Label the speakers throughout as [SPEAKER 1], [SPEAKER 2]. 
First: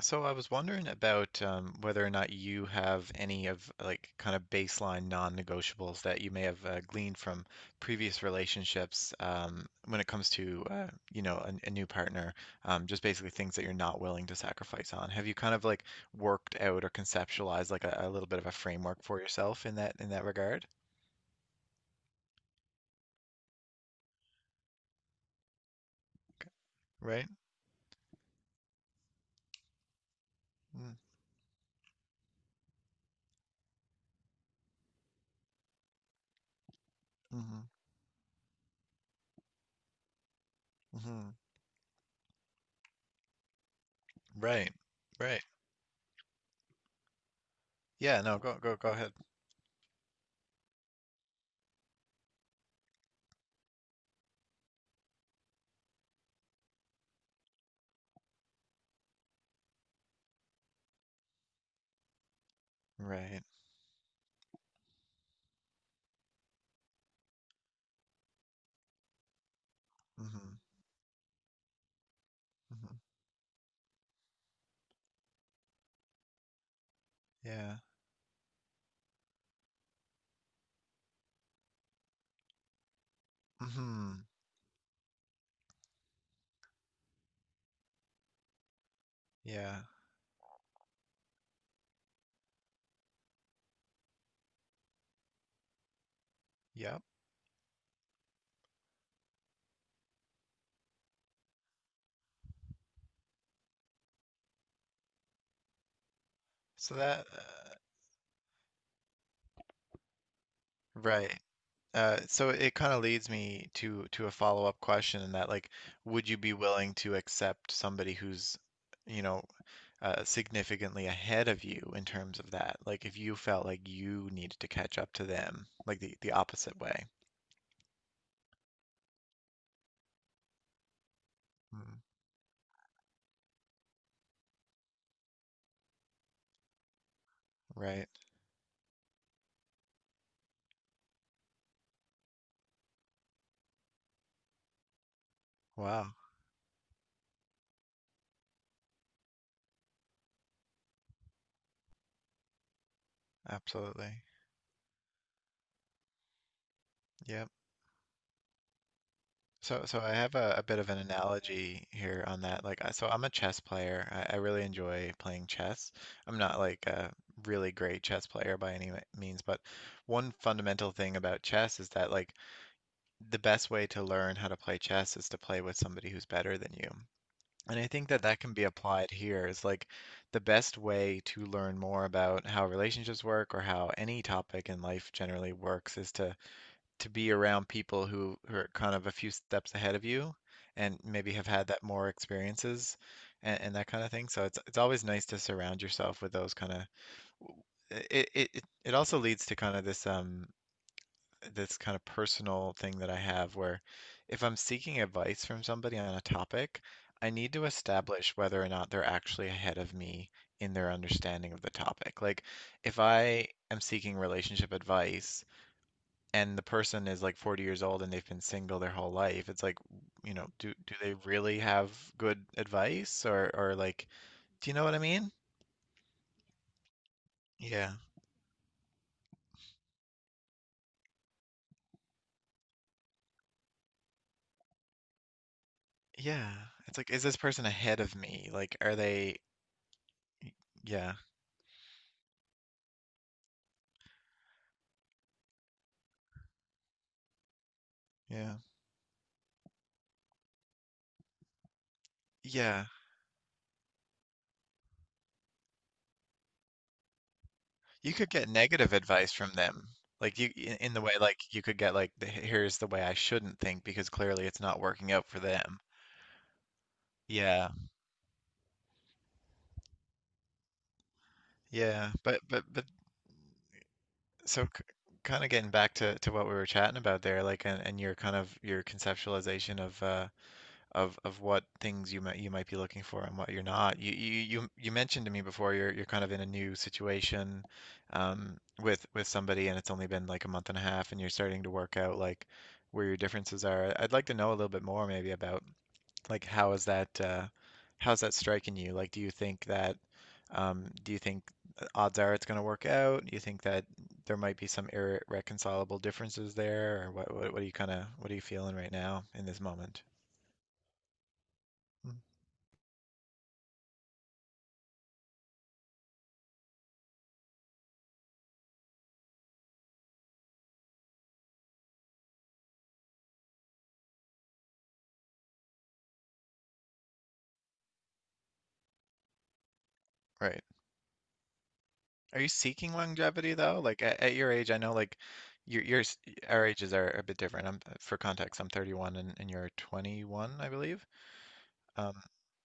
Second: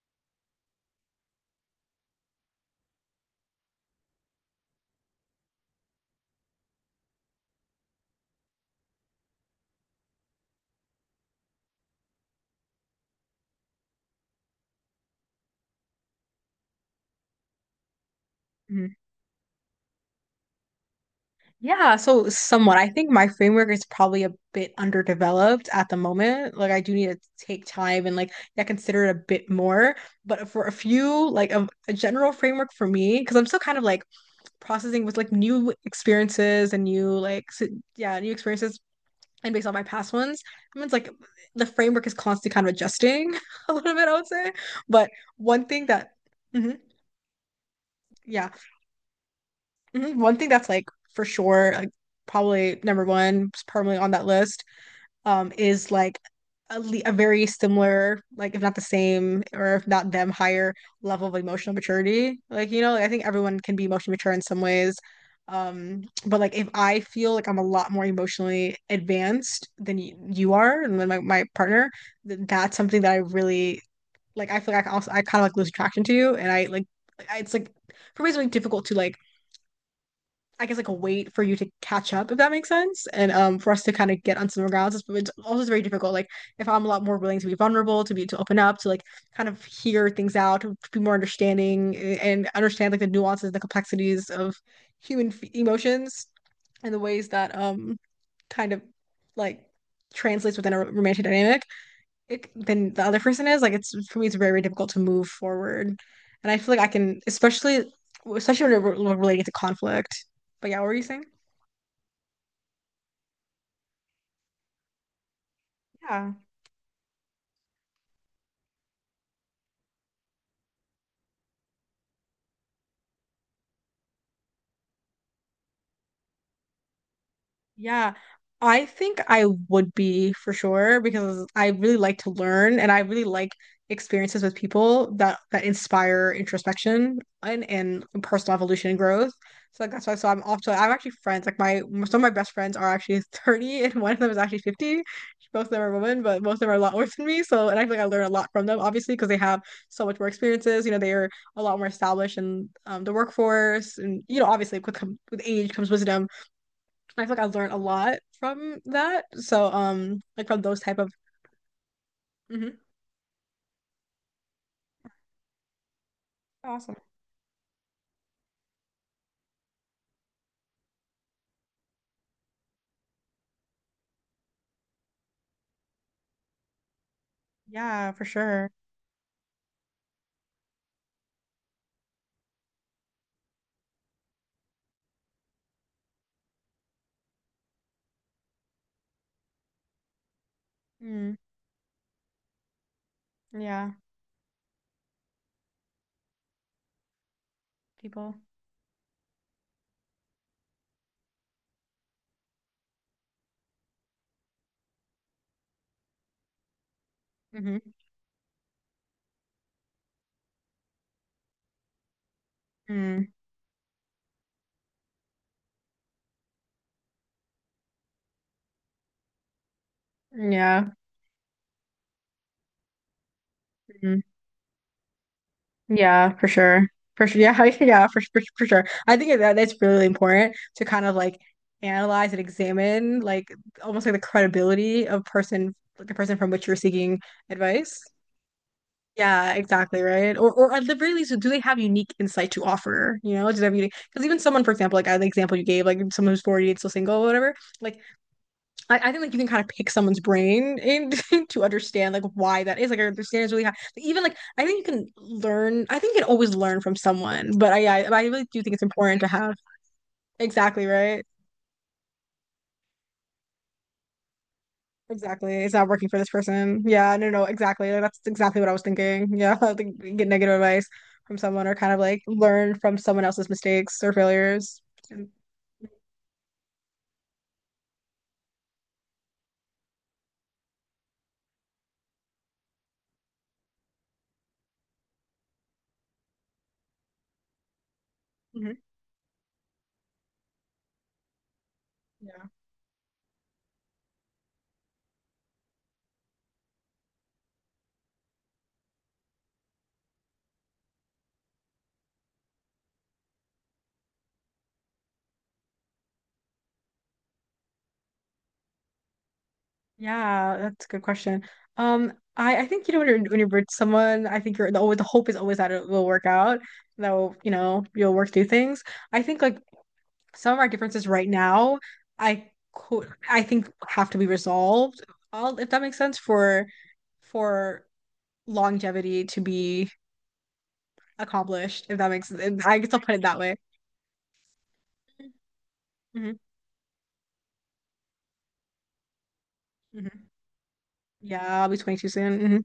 [SPEAKER 1] So I was wondering about Whether or not you have any of kind of baseline non-negotiables that you may have gleaned from previous relationships, when it comes to a new partner, just basically things that you're not willing to sacrifice on. Have you kind of like worked out or conceptualized like a little bit of a
[SPEAKER 2] Mhm.
[SPEAKER 1] framework for yourself in that regard?
[SPEAKER 2] Yeah, so somewhat. I think my framework is probably a bit underdeveloped at the moment. Like I do need to
[SPEAKER 1] Right?
[SPEAKER 2] take time and like yeah, consider it a bit more. But for a
[SPEAKER 1] Mm,
[SPEAKER 2] few, like a general framework for me, because I'm still kind of like processing with like new experiences and new
[SPEAKER 1] Mm-hmm.
[SPEAKER 2] yeah, new experiences and based on my past ones. I mean, it's like
[SPEAKER 1] hmm
[SPEAKER 2] the framework is constantly kind of adjusting a little bit, I would say.
[SPEAKER 1] Right.
[SPEAKER 2] But
[SPEAKER 1] Right.
[SPEAKER 2] one thing that, Mhm.
[SPEAKER 1] Yeah. No.
[SPEAKER 2] yeah.
[SPEAKER 1] Go ahead.
[SPEAKER 2] Mhm. One thing that's like for sure, like probably number one, probably on that list, is like a very similar, like if not the same, or if not them, higher level of emotional maturity. Like, you know, like, I think
[SPEAKER 1] Right.
[SPEAKER 2] everyone can be emotionally mature in some ways. But like if I feel like I'm a lot more emotionally advanced than you
[SPEAKER 1] Mm-hmm.
[SPEAKER 2] are and then my partner, th that's
[SPEAKER 1] hmm
[SPEAKER 2] something that I really like I feel like I can also I kind of like lose attraction to you and I like I, it's like
[SPEAKER 1] Yeah.
[SPEAKER 2] for me it's really difficult to like I guess like a wait for you to catch up, if that makes sense, and for us to kind of
[SPEAKER 1] hmm
[SPEAKER 2] get on similar grounds. It's also very difficult. Like if I'm a lot more willing to be vulnerable, to be to open up, to like kind of
[SPEAKER 1] Yeah.
[SPEAKER 2] hear things out, to be more understanding and understand like the nuances, the complexities of human f emotions and the
[SPEAKER 1] Yep.
[SPEAKER 2] ways that kind of like translates within a romantic dynamic it, than the other person is. Like it's for me, it's very difficult to move forward, and I feel like I
[SPEAKER 1] So
[SPEAKER 2] can,
[SPEAKER 1] that
[SPEAKER 2] especially especially when we're relating to conflict. But yeah, what were you saying?
[SPEAKER 1] right. So it kind of leads me to a follow-up question in that, like, would
[SPEAKER 2] Yeah.
[SPEAKER 1] you be willing to accept somebody who's, you know, significantly ahead of you in terms of that? Like, if you felt like you needed to catch up to them, like the opposite way.
[SPEAKER 2] Yeah, I think I would be for sure because I really
[SPEAKER 1] Mm,
[SPEAKER 2] like to learn and I really like experiences with people that inspire introspection and
[SPEAKER 1] right.
[SPEAKER 2] personal evolution and growth. So like that's why so I'm also I'm actually friends like my some of my best friends are actually 30 and one of them is actually 50. Both of them are
[SPEAKER 1] Wow.
[SPEAKER 2] women, but most of them are a lot older than me. So and I feel like I learn a lot from them obviously because they have so much more experiences. You know, they are a lot more established in the workforce
[SPEAKER 1] Absolutely.
[SPEAKER 2] and you know obviously with age comes wisdom. I feel like I
[SPEAKER 1] Yep.
[SPEAKER 2] learned a lot from that. So,
[SPEAKER 1] So I have
[SPEAKER 2] like
[SPEAKER 1] a,
[SPEAKER 2] from
[SPEAKER 1] a bit
[SPEAKER 2] those
[SPEAKER 1] of an
[SPEAKER 2] type of
[SPEAKER 1] analogy here on that.
[SPEAKER 2] hmm.
[SPEAKER 1] Like, I'm a chess player. I really enjoy playing chess. I'm not like
[SPEAKER 2] Awesome.
[SPEAKER 1] a really great chess player by any means, but one fundamental thing about chess is that, like, the best way to learn how to play chess is to play with somebody who's better than you. And I think
[SPEAKER 2] Yeah,
[SPEAKER 1] that
[SPEAKER 2] for
[SPEAKER 1] that can be
[SPEAKER 2] sure.
[SPEAKER 1] applied here: is, like, the best way to learn more about how relationships work or how any topic in life generally works is to be around people who are kind of a few steps ahead of you and maybe
[SPEAKER 2] Mm,
[SPEAKER 1] have had that more experiences and that
[SPEAKER 2] yeah,
[SPEAKER 1] kind of thing. So it's always nice to surround yourself with those kind of it,
[SPEAKER 2] people.
[SPEAKER 1] it it it also leads to kind of this kind of personal thing that I have, where if I'm seeking advice from somebody on a topic, I need to
[SPEAKER 2] Hmm.
[SPEAKER 1] establish whether or not they're actually ahead of me in their understanding of the topic. Like, if
[SPEAKER 2] Mm,
[SPEAKER 1] I am seeking relationship advice, and the person is like 40 years old and they've been single their whole life, it's like, you know, do
[SPEAKER 2] yeah,
[SPEAKER 1] do they really have good advice, or like,
[SPEAKER 2] mm,
[SPEAKER 1] do you know what I mean?
[SPEAKER 2] yeah, for sure. For sure. Yeah,
[SPEAKER 1] Yeah.
[SPEAKER 2] yeah, for sure. I think that that's really important to kind of like analyze and examine like almost like the credibility of person like the person from
[SPEAKER 1] Yeah.
[SPEAKER 2] which you're
[SPEAKER 1] It's like,
[SPEAKER 2] seeking
[SPEAKER 1] is this person
[SPEAKER 2] advice.
[SPEAKER 1] ahead of me? Like, are they,
[SPEAKER 2] Yeah, exactly, right? Or at the very
[SPEAKER 1] yeah,
[SPEAKER 2] least, do they have unique insight to offer? You know, do they have unique? Because even someone, for example, like the example you gave, like someone who's 40 and still single or whatever, like
[SPEAKER 1] yeah,
[SPEAKER 2] I think like you can kind of pick someone's brain and to understand like why that
[SPEAKER 1] yeah.
[SPEAKER 2] is. Like I understand it's really high. Even like I think you can learn. I think you can always learn from someone, but I I,
[SPEAKER 1] You
[SPEAKER 2] I
[SPEAKER 1] could
[SPEAKER 2] really
[SPEAKER 1] get
[SPEAKER 2] do think it's
[SPEAKER 1] negative
[SPEAKER 2] important to
[SPEAKER 1] advice from
[SPEAKER 2] have
[SPEAKER 1] them. Like, you
[SPEAKER 2] exactly
[SPEAKER 1] in the way,
[SPEAKER 2] right.
[SPEAKER 1] like, you could get like the, here's the way I shouldn't think because clearly it's not working out for
[SPEAKER 2] Exactly. It's
[SPEAKER 1] them.
[SPEAKER 2] not working for this person. Yeah, no, no, no,
[SPEAKER 1] Yeah.
[SPEAKER 2] exactly. Like, that's exactly what I was thinking. Yeah, like get negative advice from someone or kind of
[SPEAKER 1] Yeah.
[SPEAKER 2] like
[SPEAKER 1] But but
[SPEAKER 2] learn
[SPEAKER 1] but
[SPEAKER 2] from someone else's mistakes or
[SPEAKER 1] so,
[SPEAKER 2] failures. And-
[SPEAKER 1] kind of getting back to what we were chatting about there, like, and your kind of your conceptualization of what things you might be looking for and what you're not. You mentioned to me before you're kind of in a new situation,
[SPEAKER 2] Mhm.
[SPEAKER 1] with somebody, and it's only been like a month and a half, and you're starting to work out, like,
[SPEAKER 2] Yeah.
[SPEAKER 1] where your differences are. I'd like to know a little bit more maybe about, like, how is that how's that striking you? Like, do you think that do you think odds are it's going to work out? Do you think that there might be some irreconcilable differences there, or what? What are you kind of what are you feeling right now in this moment?
[SPEAKER 2] Yeah, that's a good question. Um,
[SPEAKER 1] Mm.
[SPEAKER 2] I, I think you know when you're with someone, I think you're the always the hope is always that it will work out. That will, you know, you'll work through things. I think like some of our differences right now, I could I think have to be resolved. All if that makes sense for longevity to be
[SPEAKER 1] Right.
[SPEAKER 2] accomplished, if that makes
[SPEAKER 1] Are you
[SPEAKER 2] sense. I guess
[SPEAKER 1] seeking
[SPEAKER 2] I'll put it that
[SPEAKER 1] longevity
[SPEAKER 2] way.
[SPEAKER 1] though? Like, at your age, I know, like, your your s-
[SPEAKER 2] Hmm.
[SPEAKER 1] our ages are a bit different. I'm for context, I'm 31, and you're
[SPEAKER 2] Hmm.
[SPEAKER 1] 21, I believe.
[SPEAKER 2] Yeah, I'll be 22
[SPEAKER 1] Um,
[SPEAKER 2] soon. Hmm.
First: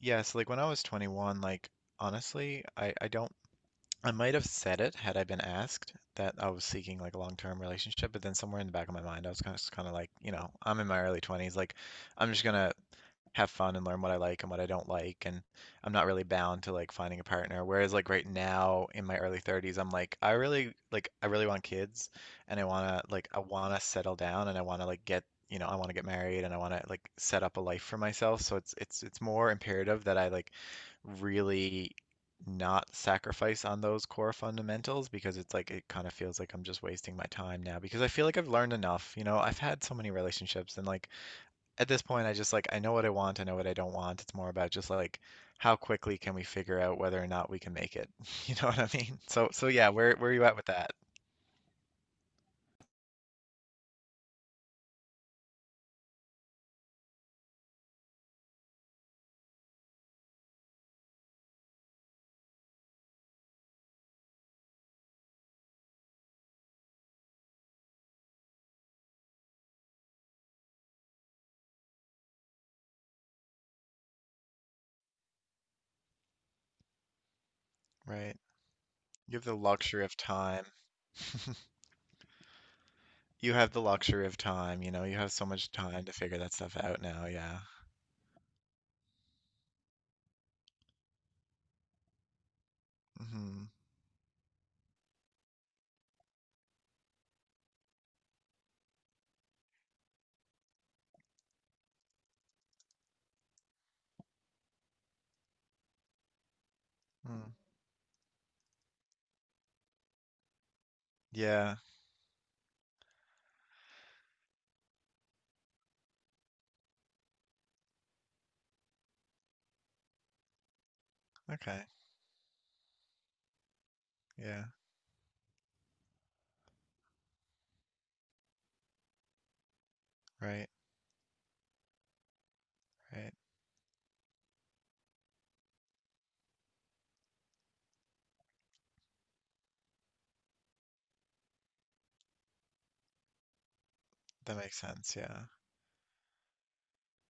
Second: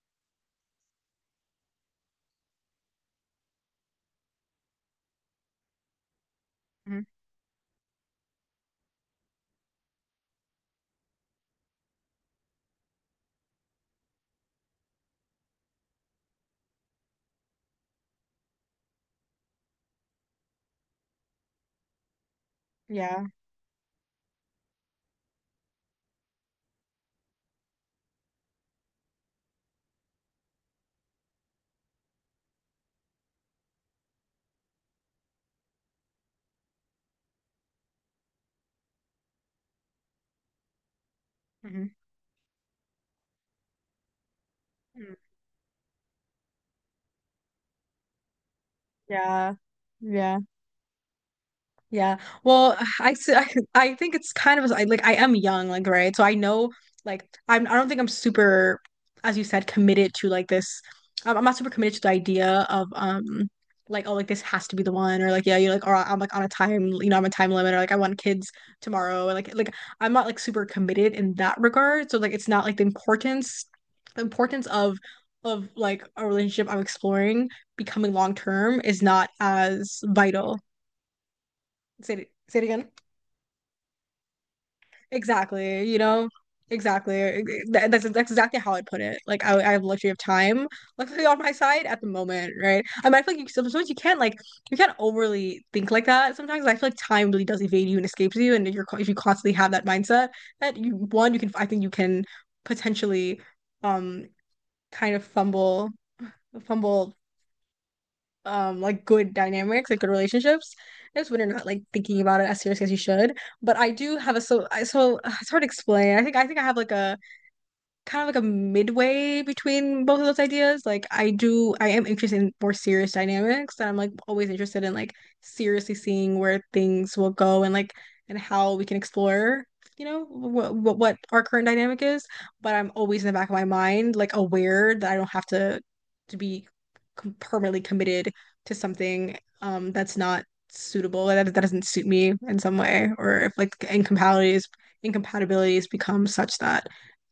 [SPEAKER 1] yeah, so like when I was 21, like honestly, I don't I might have said, it had I been asked, that I was seeking
[SPEAKER 2] Hmm.
[SPEAKER 1] like a long-term relationship, but then somewhere in the back of my mind, I was kind of like, you know, I'm in my early 20s, like I'm just gonna have fun and learn what I like and what I don't like, and I'm not really bound to like finding a partner. Whereas like right now in my early 30s, I'm like I really want kids, and I want to
[SPEAKER 2] Yeah.
[SPEAKER 1] like I want to settle down, and I want to like get, you know, I want to get married, and I want to like set up a life for myself. So it's more imperative that I like really not sacrifice on those core fundamentals, because it's like it kind of feels like I'm just wasting my time now because I feel like I've learned enough. You know, I've had so many relationships, and like
[SPEAKER 2] Hmm.
[SPEAKER 1] at this point, I just like I know what I want, I know what I don't want. It's more about just like how quickly can we figure out whether or not we can make it. You know what I mean? So
[SPEAKER 2] Yeah.
[SPEAKER 1] so yeah, where are
[SPEAKER 2] Yeah.
[SPEAKER 1] you at with that?
[SPEAKER 2] Yeah. Well, I I think it's kind of I like I am young, like right. So I know like I'm I don't think I'm super, as you said, committed to like this. I'm not super committed to the idea of like oh like this has to be the one or like yeah you're like or I'm like on a time you know I'm a time limit or like I want kids tomorrow and like I'm not like super committed in that regard. So like it's not like the importance of like a relationship I'm exploring becoming long
[SPEAKER 1] Right.
[SPEAKER 2] term is not
[SPEAKER 1] You have the
[SPEAKER 2] as
[SPEAKER 1] luxury of
[SPEAKER 2] vital.
[SPEAKER 1] time.
[SPEAKER 2] Say it again.
[SPEAKER 1] You have the luxury of time, you know, you have so much
[SPEAKER 2] Exactly, you
[SPEAKER 1] time to
[SPEAKER 2] know,
[SPEAKER 1] figure that stuff out
[SPEAKER 2] exactly.
[SPEAKER 1] now, yeah.
[SPEAKER 2] That's exactly how I'd put it. Like I have the luxury of time, luckily on my side at the moment, right? I mean, I feel like you,
[SPEAKER 1] Mm-hmm.
[SPEAKER 2] sometimes you can't like you can't overly think like that. Sometimes I feel like time really does evade you and escapes you, and if you constantly have that mindset that you one you can I think you can potentially um kind of fumble
[SPEAKER 1] Mm.
[SPEAKER 2] like good dynamics like good relationships is when you're not
[SPEAKER 1] Yeah.
[SPEAKER 2] like thinking about it as seriously as you should but I do have a so I so it's hard to explain I think I have like a kind of like a midway between both of those ideas. Like I do,
[SPEAKER 1] Okay.
[SPEAKER 2] I am interested in more serious dynamics, and I'm like always
[SPEAKER 1] Yeah.
[SPEAKER 2] interested in like seriously seeing where things will go and like and how we can explore, you know,
[SPEAKER 1] Right.
[SPEAKER 2] what our current dynamic is. But I'm always in
[SPEAKER 1] Right.
[SPEAKER 2] the back of my mind, like aware that I don't have to be com permanently committed to something that's not suitable that that doesn't suit me in some way, or if like
[SPEAKER 1] That
[SPEAKER 2] incompatibilities
[SPEAKER 1] makes sense, yeah.
[SPEAKER 2] incompatibilities become such that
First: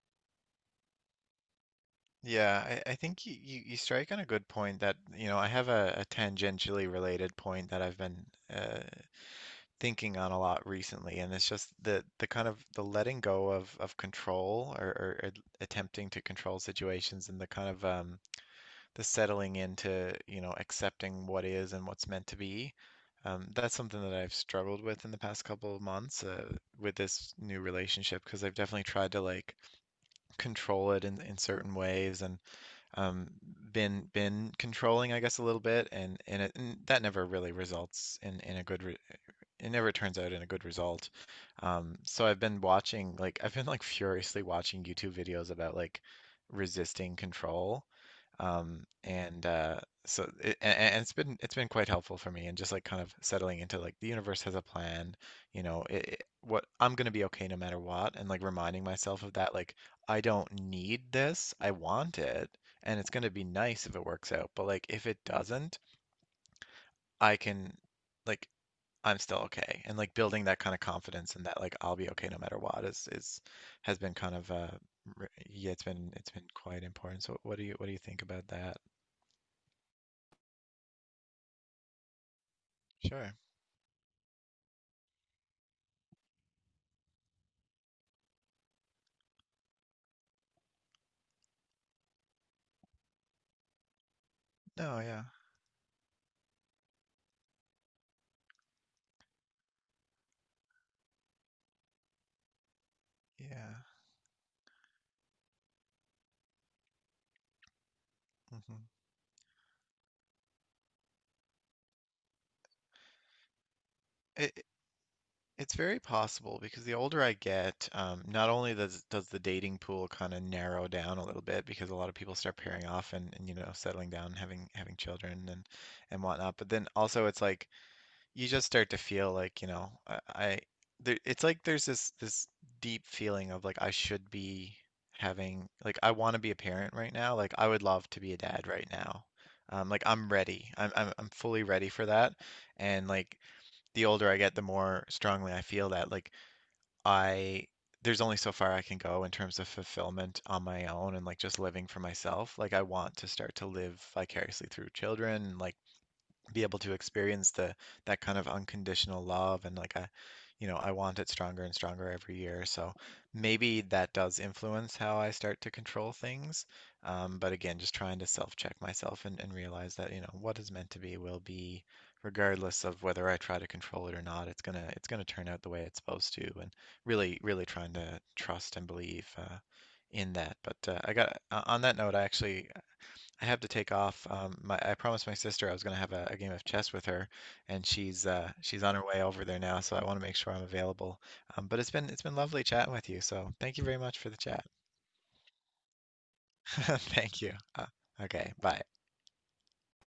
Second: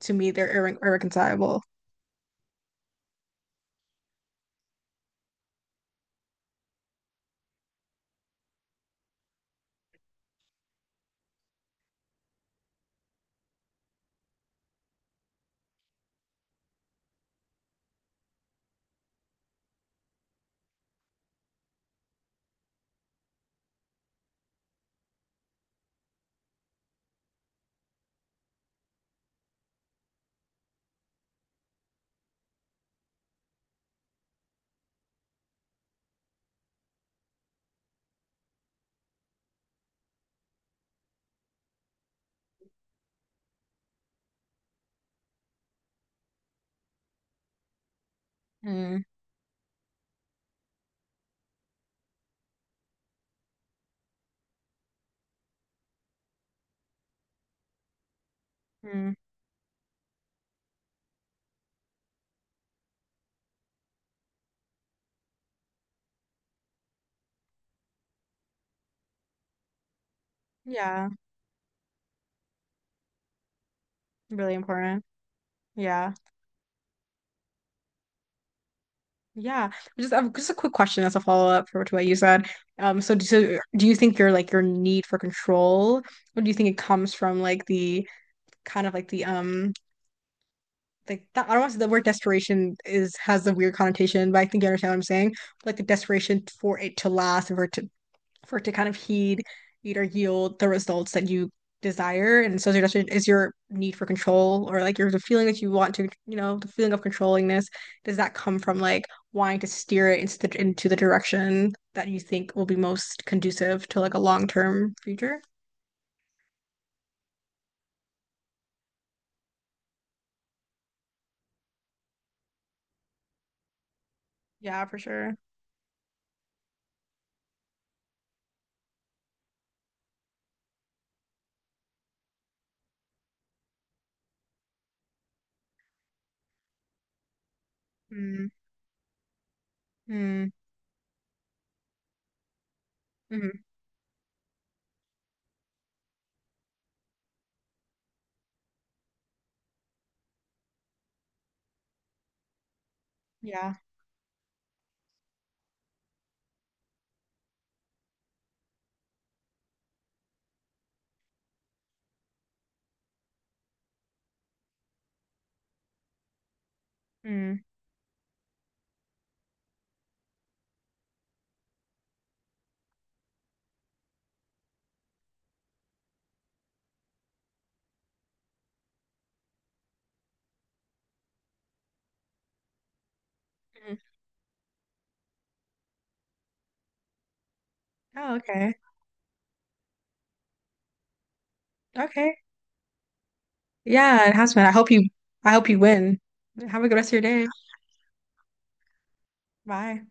[SPEAKER 2] to me, they're irre irreconcilable.
[SPEAKER 1] Yeah, I think you strike on a good point that, you know, I have a tangentially related point that I've been uh, thinking on a lot recently, and it's just the kind of the letting go of control, or attempting to control situations, and the kind of the settling into, you know, accepting what is and what's meant to be. That's something that I've struggled with in the past couple of months with this new relationship, because I've definitely tried to like control it in certain ways, and um, been controlling, I guess, a little bit, and that never really results in a good re it never turns out in a good result. So I've been watching, like I've been like furiously watching YouTube videos about like resisting control.
[SPEAKER 2] Mm,
[SPEAKER 1] And so it, and it's been quite helpful for me, and just like kind of settling into like the universe has a plan, you know, what I'm gonna be okay no matter what, and like reminding
[SPEAKER 2] mm,
[SPEAKER 1] myself of that, like I don't need this, I want it, and it's gonna be nice if it works out, but like if it doesn't, I can like I'm still okay. And like building that kind of
[SPEAKER 2] yeah,
[SPEAKER 1] confidence, and that like I'll be okay no matter what is has been kind of
[SPEAKER 2] really important.
[SPEAKER 1] yeah,
[SPEAKER 2] Yeah,
[SPEAKER 1] it's been quite important. So what do you think about that?
[SPEAKER 2] yeah. Just a quick question as a follow-up for to what you said. Um, so
[SPEAKER 1] Sure.
[SPEAKER 2] so do you think your like your need for control, or do you think it comes from like the kind of like the like that, I don't want to say the word desperation is has a weird connotation, but I think you understand what
[SPEAKER 1] No,
[SPEAKER 2] I'm
[SPEAKER 1] yeah.
[SPEAKER 2] saying. Like the desperation for it to last, and for it to kind of heed, heed or yield the results that you desire. And sociodestination is your
[SPEAKER 1] Yeah.
[SPEAKER 2] need for control or like your the feeling that you want to, you know, the feeling of controlling this. Does that come from
[SPEAKER 1] hmm
[SPEAKER 2] like wanting to steer it into into the direction that you think will be most conducive to like a
[SPEAKER 1] It it-
[SPEAKER 2] long-term future?
[SPEAKER 1] it's very possible, because the older I get, not only does the dating pool kind of narrow down a little bit because a lot of people start pairing off, and you know, settling down, and having
[SPEAKER 2] Yeah,
[SPEAKER 1] having
[SPEAKER 2] for sure.
[SPEAKER 1] children and whatnot, but then also it's like you just start to feel like, you know, I there, it's like there's this this deep feeling of like I should be having like I want to be a parent right now. Like I would love to be a
[SPEAKER 2] Mm,
[SPEAKER 1] dad right now. Like I'm
[SPEAKER 2] mm,
[SPEAKER 1] ready. I'm fully ready for that. And like
[SPEAKER 2] mm,
[SPEAKER 1] the older I get, the more strongly I feel that like I there's only so far I can go in terms of fulfillment on my own, and like just living for myself. Like I want to start to
[SPEAKER 2] yeah.
[SPEAKER 1] live vicariously through children, like be able to experience the that kind of unconditional love, and like I you know I want it stronger and stronger every year, so maybe that does influence how I start to control things, but
[SPEAKER 2] Mm,
[SPEAKER 1] again, just trying to self-check myself, and realize that, you know, what is meant to be will be, regardless of whether I try to control it or not. It's gonna it's gonna turn out the way it's supposed to, and really really trying to trust and believe in that. But I got on that note, I actually I have to take
[SPEAKER 2] mm.
[SPEAKER 1] off. My, I promised my sister I was going to have a game of chess with her, and
[SPEAKER 2] Oh, okay.
[SPEAKER 1] she's on her way over there now, so I want to make sure I'm available. But it's been
[SPEAKER 2] Okay.
[SPEAKER 1] lovely chatting with you. So thank you very much
[SPEAKER 2] Yeah,
[SPEAKER 1] for
[SPEAKER 2] it
[SPEAKER 1] the
[SPEAKER 2] has been.
[SPEAKER 1] chat.
[SPEAKER 2] I hope you win. Have a good rest of your
[SPEAKER 1] Thank
[SPEAKER 2] day.
[SPEAKER 1] you. Uh, okay, bye.
[SPEAKER 2] Bye.